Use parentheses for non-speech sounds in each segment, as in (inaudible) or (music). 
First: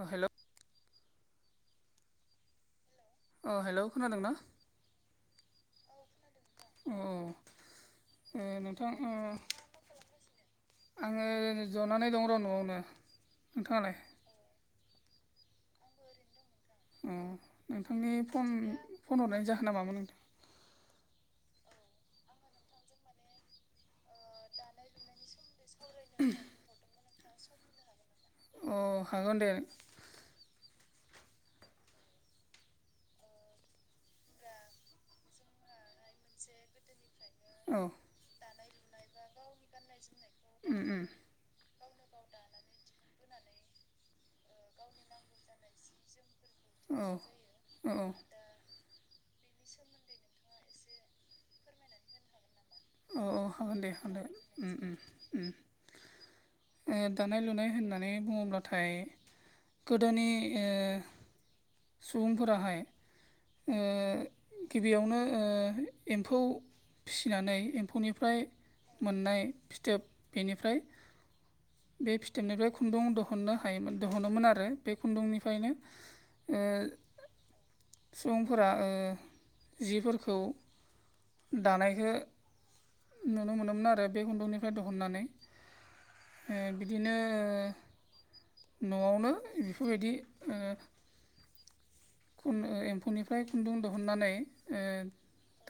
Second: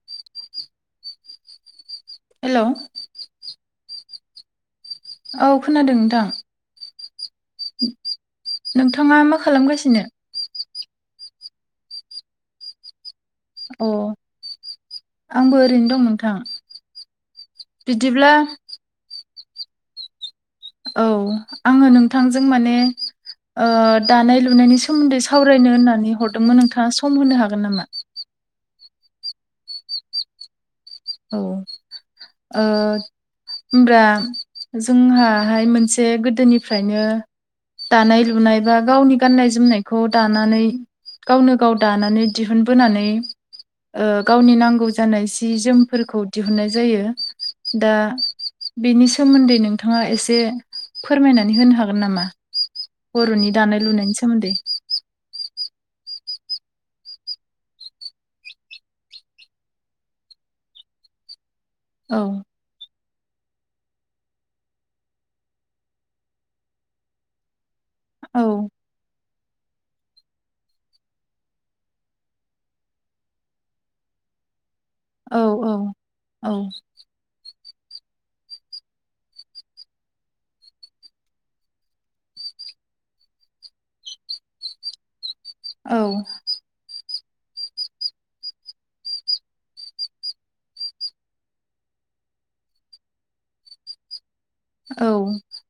अ hello hello. अ hello खोनादों ना? औ खोनादों औ औ नोंथां। ओ नोंथां ओ नोंथाङा मा खालामगासिनो? आङो जनानै दं र' न'आवनो। अ नोंथाङालाय आंबो ओरैनो दं नोंथां। अ नोंथांनि बिदिब्ला फन फन हरनाय जाहोन नामामोन नोंथां। औ आङो नोंथांजों माने दानाय लुनायनि सोमोन्दै सावरायनो होननानै हरदोंमोन। नोंथाङा सम होनो हागोन नामा? अ हागोन दे। औ ओ होमबा जोंहाहाय मोनसे गोदोनिफ्रायनो औ। दानाय-लुनाय बा गावनि गाननाय-जोमनायखौ दानानै उम उम गावनो गाव दानानै दिहुनबोनानै गावनि नांगौ जानाय सि-जोम फोरखौ दिहुननाय औ जायो। औ दा बेनि सोमोन्दै नोंथाङा एसे फोरमायनानै होनो हागोन नामा? बर'नि दानाय लुनायनि सोमोन्दै ओ। दानाय-लुनाय होननानै बुङोब्लाथाय गोदोनि औ सुबुंफोराहाय गिबियावनो एम्फौ फिसिनानै औ एम्फौनिफ्राय मोननाय फिथोब। बेनिफ्राय बे फिथोबनिफ्राय खुन्दुं दिहुननो हायोमोन दिहुनोमोन आरो बे औ औ खुन्दुंनिफ्रायनो औ सुबुंफोरा जिफोरखौ दानायखो नुनो मोनोमोन आरो। बे खुन्दुंनिफ्राय दिहुननानै औ। बिदिनो न'आवनो बेफोरबायदि एम्फौनिफ्राय खुन्दुं दिहुननानै ओ औ।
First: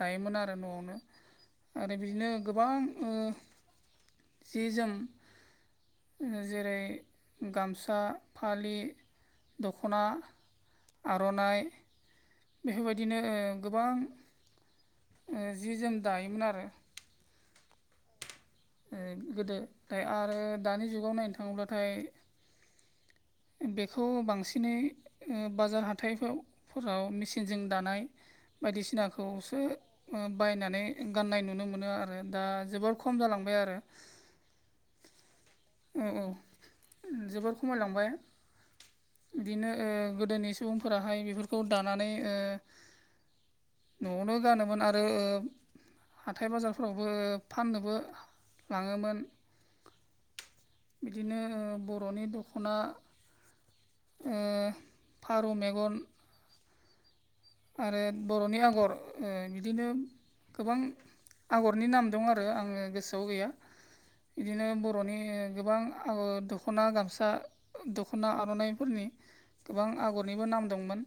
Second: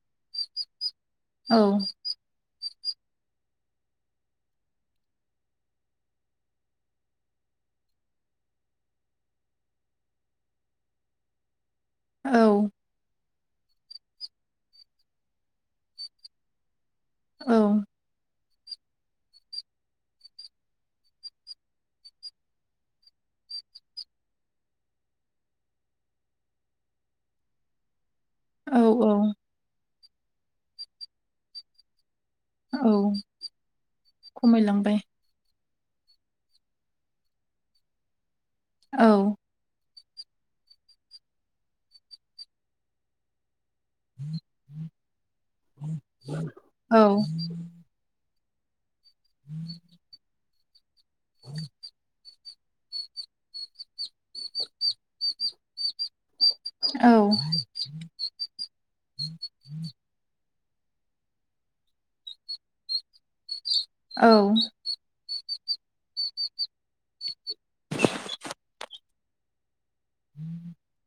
दायोमोन आरो न'आवनो औ। आरो बिदिनो गोबां जि-जोम जेरै- गामसा, फालि, दख'ना, आर'नाइ, औ बेफोरबायदिनो गोबां जि जोम दायोमोन आरो औ गोदो दाय आरो दानि जुगाव नायनो थाङोब्लाथाय बेखौ बांसिनै ओ बाजार हाथाइफोराव मेचिनजों दानाय औ औ बायदिसिनाखौसो बायनानै गाननाय नुनो मोनो आरो। आरो दा औ जोबोर खम जालांबाय आरो। खमायलांबाय औ औ जोबोर खमायलांबाय औ। बिदिनो गोदोनि सुबुंफोराहाय बेफोरखौ दानानै न'आवनो गानोमोन आरो हाथाय औ बाजारफोरावबो फाननोबो लाङोमोन। ह बिदिनो बर'नि दख दख'ना, फारौ मेगन, औ आरो बर'नि आगर ओ बिदिनो गोबां आगरनि नाम दं आरो आङो गोसोआव गैया औ बिदिनो ब बर'नि गोबां आगर दख'ना गामसा दख'ना आर'नाइफोरनि गोबां आगरनिबो नाम दंमोन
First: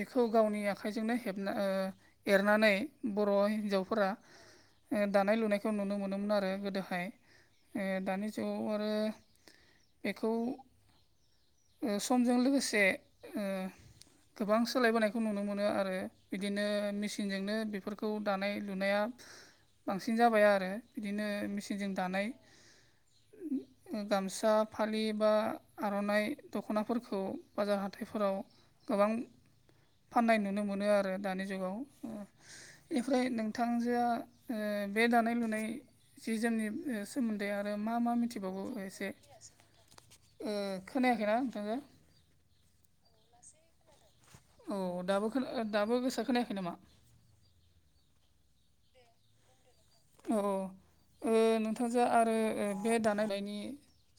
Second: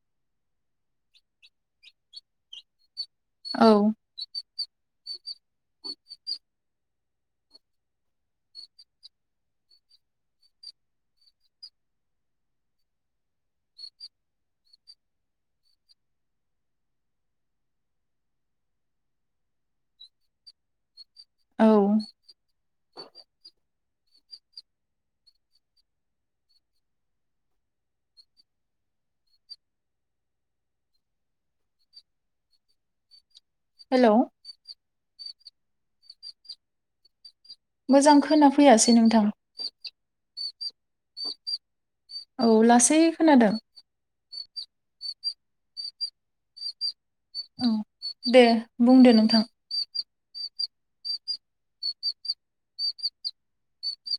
बेख खौ गावनि आखाइजोंनो हेबना ओ एरनानै बर' औ हिन्जावफोरा ओ दानाय लुनायखौ नुनो मोनोमोन आरो गोदोहाय ओ दानि जुगाव आरो बेखौ ओ समजों लोगोसे ओ गोबां सो सोलायबोनायखौ नुनो मोनो आरो। बिदिनो मेसिनजोंनो बेफोरखौ दानाय लुनाया बांसिन जाबाय आरो इदिनो मेचिनजों औ दानाय ओ गामसा फालि बा आर'नाइ दख'नाफोरखौ बाजार हाथाइफोराव गोबां फाननाय नुनो मोनो आरो दानि जुगाव। ओ इनिफ्राय नोंथांजोआ हेलौ ओ बे दानाय लुनाय जि जोंमनि ओ सा सोमोन्दै आरो मा मा मोजां मिथिबावगौ खोनाफैयासै एसे नोंथां ओ खोनायाखैना नोंथांजो औ लासै खोनादों औ दाबो खोना ओ दाबो गोसा खोनायाखै नामा? औ दे बुंदो नोंथां। औ ओ नोंथांजो आरो बे दानाय लुनायनि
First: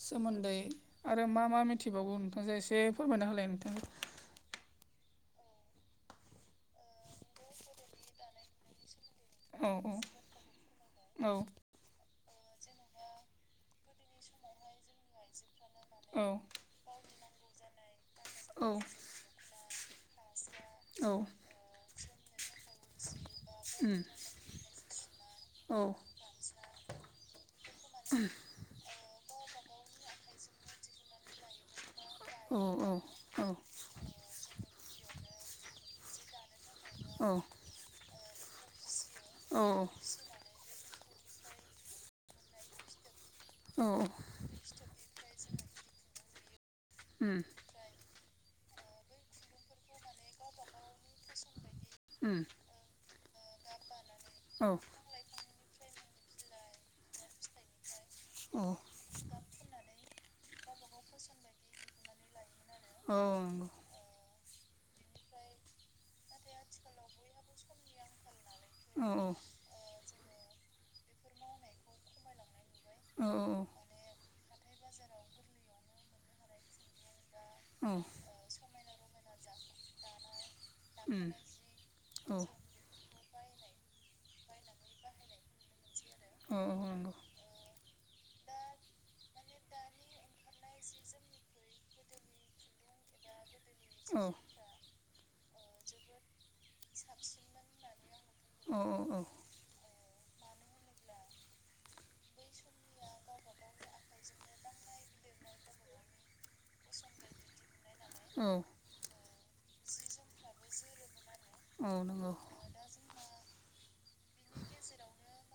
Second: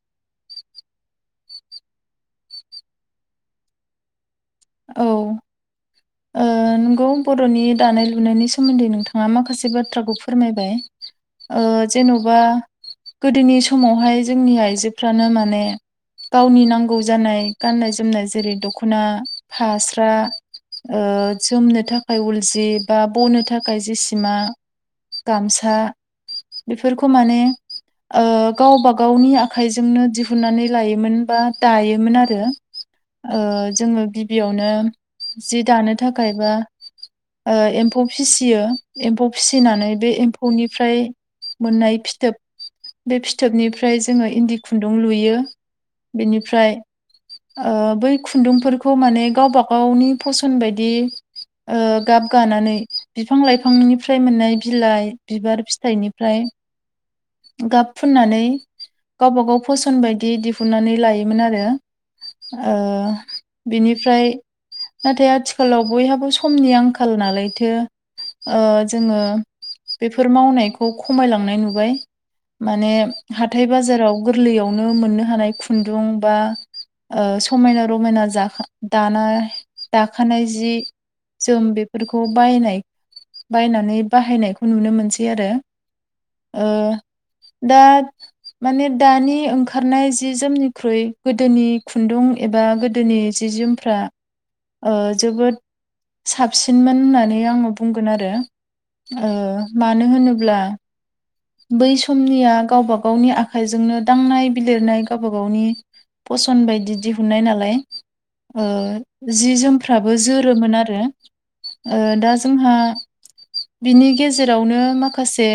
सोमोन्दै आरो मा मा मिथिबावगौ नोंथांजोआ एसे फोरमायना होलाय नोंथां? औ ओ नंगौ बर'नि दानाय लुनायनि सोमोन्दै नोंथां आ औ माखासे बाथ्राखौ फोरमायबाय औ ओ जेनबा गोदोनि समावहाय जोंनि आइजोफ्रानो माने औ गावनि नांगौ जानाय गाननाय जोमनाय जेरै दखना फास्रा ओ औ जोमनो थाखाय उल जि बा बनो थाखाय उम जेसिमा औ गामसा बेफोरखौ माने ओ गावबा गावनि आखाइजोंनो दिहुन्नानै लायोमोन बा दायोमोन आरो औ ओ जोङो गिब जि दानो थाखाय बा औ ओ एम्फौ फिसियो एम्फौ औ फिसिनानै बे एम्फौ फौनिफ्राय मोननाय फिथोब बे औ फिथोबनिफ्राय जोङो इन्दि खुन्दुं लुयो। बेनिफ्राय ओम ओ बै खुन्दुंफोरखौ माने गावबा गावनि फसन बायदि ओ गाब उम गानानै बिफां लाइफांनिफ्राय मोननाय औ बिलाइ बिबार फिथाइनिफ्राय गाब फुननानै औ गावबागाव फसन बायदि दिहुननानै लायोमोन आरो ओ औ नंगौ बेनिफ्राय नाथाय आथिखालाव बयहाबो समनि आंखाल नालायथो ओ औ जोङो बेफोर मावनायखौ खमायलांनाय नुबाय। माने औ हाथाय बाजाराव गोरलैयावनो मोननो हानाय खुन्दुं बा ओ समायना औ रमायना जाखा दानाय दाखानाय जि उम जोम बेफोरखौ औ बायनाय बायनानै बाहायनायखौ नुनो मोनसै आरो औ ओ नंगौ दा माने दानि ओंखारनाय जि जोमनिख्रुइ गोदोनि खुन्दुं एबा गोदोनि जि जोमफ्रा औ ओ जोबोद साबसिनमोन होननानै आङो बुंगोन आरो। औ ओ मानो होनोब्ला बै समनिया गावबा गावनि आखाइजोंनो दांनाय बिलिरनाय गावबा गावनि फसन्द बायदि दिहुननाय नालाय औ ओ जि जोमफ्राबो जोरोमोन आरो औ नंगौ दा जोंहा बिनि गेजेरावनो माखासे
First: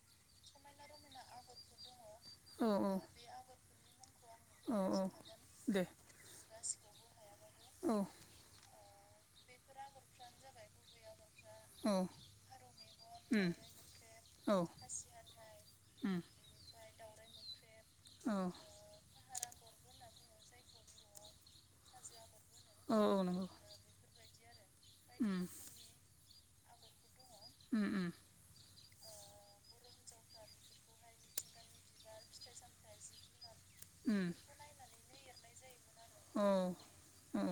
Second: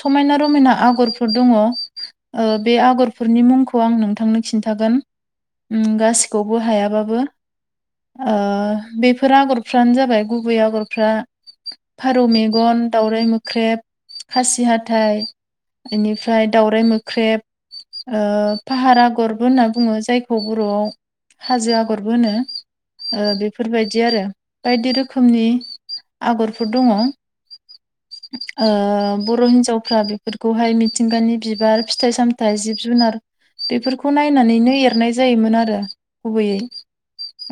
समायना रमायना आगरफोर दङ ओ औ बे आगरफोरनि मुंखौ आं नोंथांनो औ खिन्थागोन औ दे गासै गखौबो हायाबाबो औ ओ बेफोर आगरफ्रानो जाबाय गुबै आगरफ्रा फारौ मेगन दाउराइ मेगन उम मोख्रेब औ उम खासि हाथाइ बेनिफ्राय दाउराइ मोख्रेब ओ औ फाहार आगरबो होनना बुङो जायखौ बर'आव हाजो आगरबो होनो। औ ओ नंगौ बेफोरबायदि आरो बायदि उम रोखोमनि आगरफोर दङ। उम (inaudible) ओ बर' हिन्जावफ्रा बेफोरखौहाय मिथिंगानि बिबार फिथाइ सामथाइ जिब जुनार बेफोरखौ उम उम नायनानैनो एरनाय जायोमोन आरो औ गुबैयै।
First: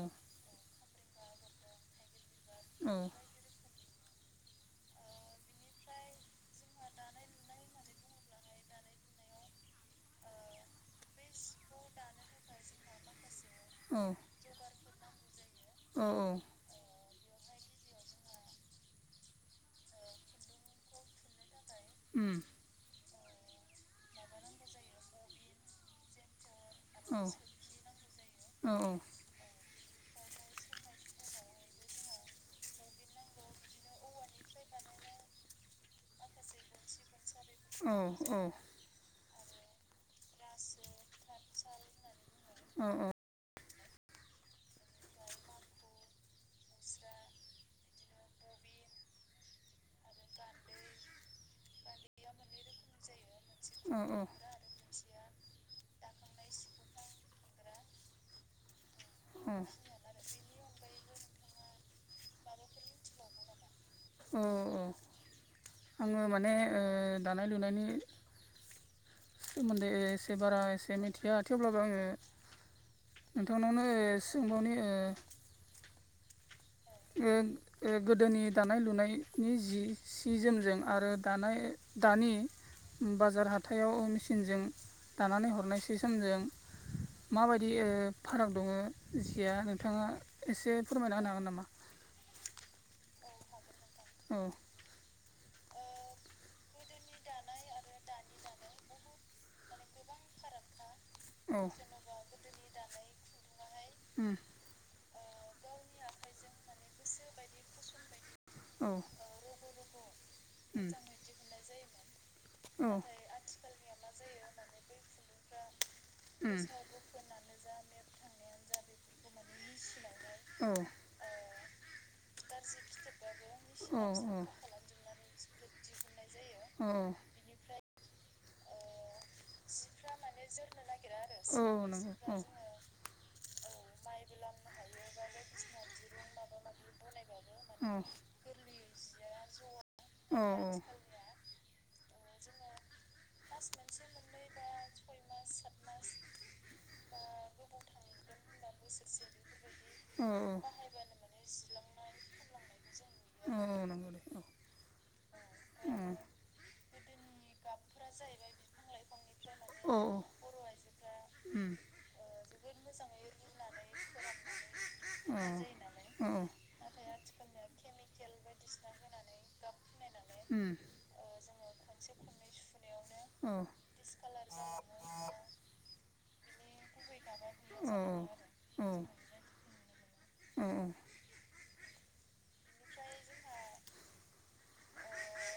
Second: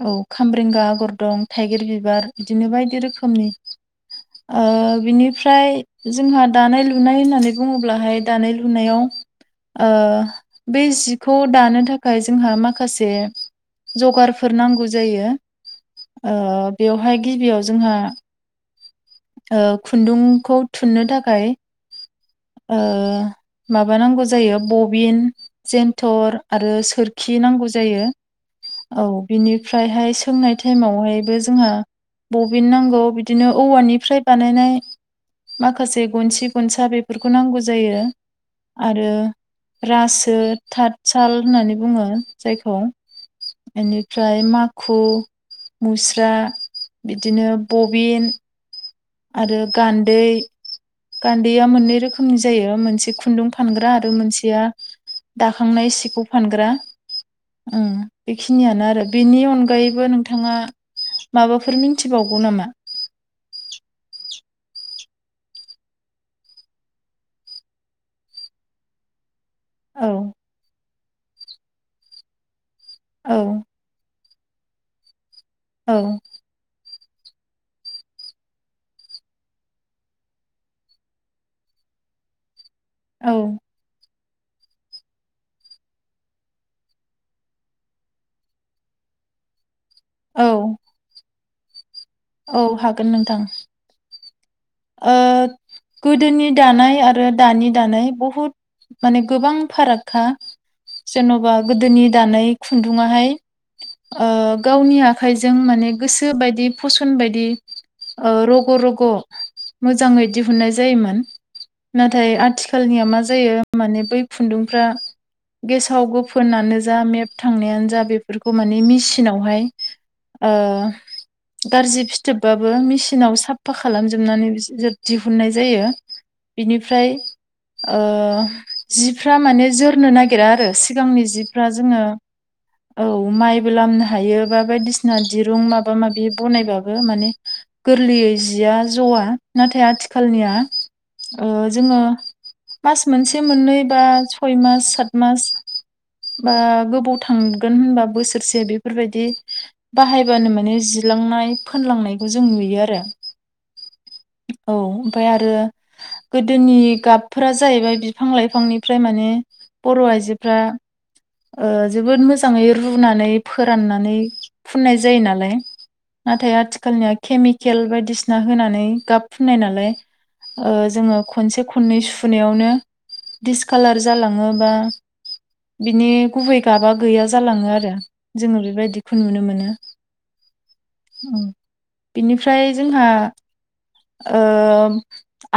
औ खामब्रेंगा आगर दं थाइगिर बिबार बिदिनो बायदि रोखोमनि। ओ बिनिफ्राय जोंहा दानाय लुनाय होननानै बुङोब्लाहाय दानाय लुनायाव ओ बे जिखौ दानो थाखाय जोंहा माखासे औ उम औ औ औ जगारफोर नांगौ जायो ओ बेवहाय गिबियाव जोंहा ओ खुन्दुंखौ थुननो थाखाय उम। ओ माबा नांगौ जायो बबिन जेन्थर आरो सोरखि नांगौ जायो। औ बिनिफ्रायहाय सोंनाय टाइमावहायबो जोंहा बबिन नांगौ बिदिनो औवानिफ्राय बानायनाय माखासे गनसि गनसा बेफोरखौ नांगौ औ जायो। औ आरो रासो थाथसााल होननानै बुङो जायखौ औ बेनिफ्राय माखु मुस्रा बिदिनो बबिन आरो गान्दै गान्दैया मोननै रोखोमनि जायो मोनसे खुन्दुं फानग्रा आरो मोनसेया दाखांनाय सिखौ फानग्रा ओम बेखिनियानो आरो बेनि औ अनगायैबो नोंथाङा माबाफोर मिन्थिबावगौ नामा? औ औ। आङो माने ओ दानाय लुनायनि सोमोन्दै औ एसे बारा एसे मिथिया थेवब्लाबो आङो औ नोंथांनावनो (unintelligible) ओ औ ओं एह गोदोनि दानाय लुनायनि जि सि जोमजों आरो दानाय दानि औ बाजार हाथायाव मेचिनजों दानानै हरनाय सि जोमजों माबायदि फाराग दङ जिया होन बिथाङा औ एसे फोरमायना होनो हागोन नामा? औ हागोन नोंथां। अ। ओ गोदोनि दानाय आरो दानि दानाय बहुद माने गोबां फारागखा जेन'बा औ गोदोनि दानाय खुन्दुङाहाय औ ओ गावनि आखाइजों माने गोसो बायदि फसन बायदि ओ रग' रग' मोजाङै दिहुननाय जायोमोन। नाथाय आथिखालनिया मा जायो माने बै खुन्दुंफ्रा गेसाव गोफोनानो जा मेप थांनायानो जा बेफोरखौ माने मेसिनावहाय ओ औ गारजि फिथोबबाबो मिसिनाव साफा खालामजो जोबनानै बिदिनो दिहुननाय जायो। बिनिफ्राय औ ओ जिफ्रा माने जोरनो नागिरा आरो सिगांनि जिफ्रा जोङो औ माइबो लामनो हायो बा बायदिसिना दिरुं माबा माबि बनायबाबो माने आथिखालनिया गोरलैयै जिया ज'आ नाथाय आथिखालनिया बाहायबानो ओ जोङो मास मोनसे मोननै बा सय मास सात मास बा गोबाव थांगोन होनबा बोसोरसे बेफोरबायदि बाहायबानो माने जिलांनाय फोनलांनायखौ जों नुयो आरो। औ औ नंगौ औ ओमफ्राय आरो गोदोनि गाबफोरा जाहैबाय बिफां लाइफांनिफ्राय माने बर' माने आइजोफ्रा ओ जोबोद मोजाङै रुनानै फोराननानै फुननाय जायो नालाय नाथाय आथिखालनिया केमिकेल बायदिसिना होनानै गाब फुननाय नालाय बिनि ओ जोङो खनसे खननै सुनायावनो गुबै दिसकालार जालाङो बा बिनि गुबै गाबा गैया जालाङो आरो। जोङो बेबायदिखौ नुनो मोनो औ औ बिनिफ्राय जोंहा ओ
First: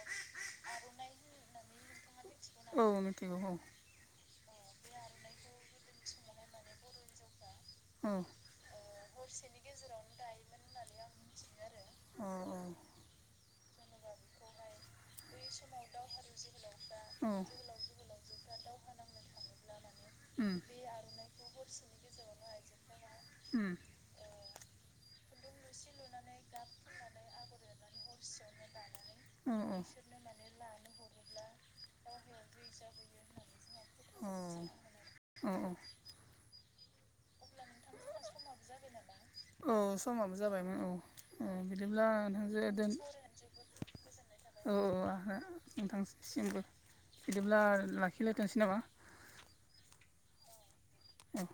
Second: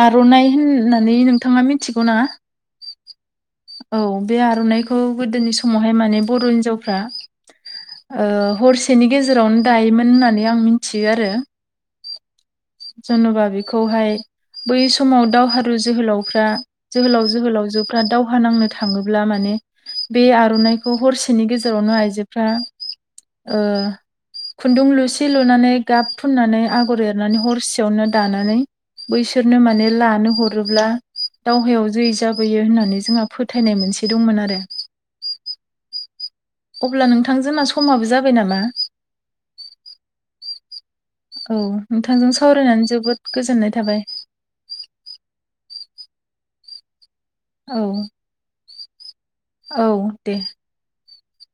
आर'नाइ होननानै नोंथाङा मिथिगौ ना? औ मिथिगौ औ औ बे आर'नाइखौ गोदोनि समावहाय माने बर' हिनजावफ्रा ओ जोहोलावजोफ्रा हरसेनि गेजेरावनो दायोमोन होननानै आं मिथियो आरो। औ औ जेन'बा बेखौहाय बै समाव दावहारु जोहोलावफ्रा जोहोलाव जोहोलावजोफ्रा दावहा नांनो थाङोब्ला माने बे माने आर'नाइखौ हरसेनि गेजेरावनो आइजोफ्रा ओ बिसोरनो खुन्दुं लुसे लुनानै गाब फुननानै आगर एरनानै हर सेयावनो दानानै बैसोरनो माने लानो हरोब्ला दावहायाव जै जाबोयो होननानै जोंहा फोथायनाय मोनसे दंमोन आरो औ-औ अब्ला नोंथांजोंना समाबो जाबाय नामा? औ समाबो जाबायमोन औ औ बिदिब्ला नोंथांजों नोंथांजो सावरायनानै जोबोद गोजोननाय थाबाय। औ-औ आ नोंथांसिमबो बिदिब्ला औ लाखिलायथोंसै नामा? औ दे औ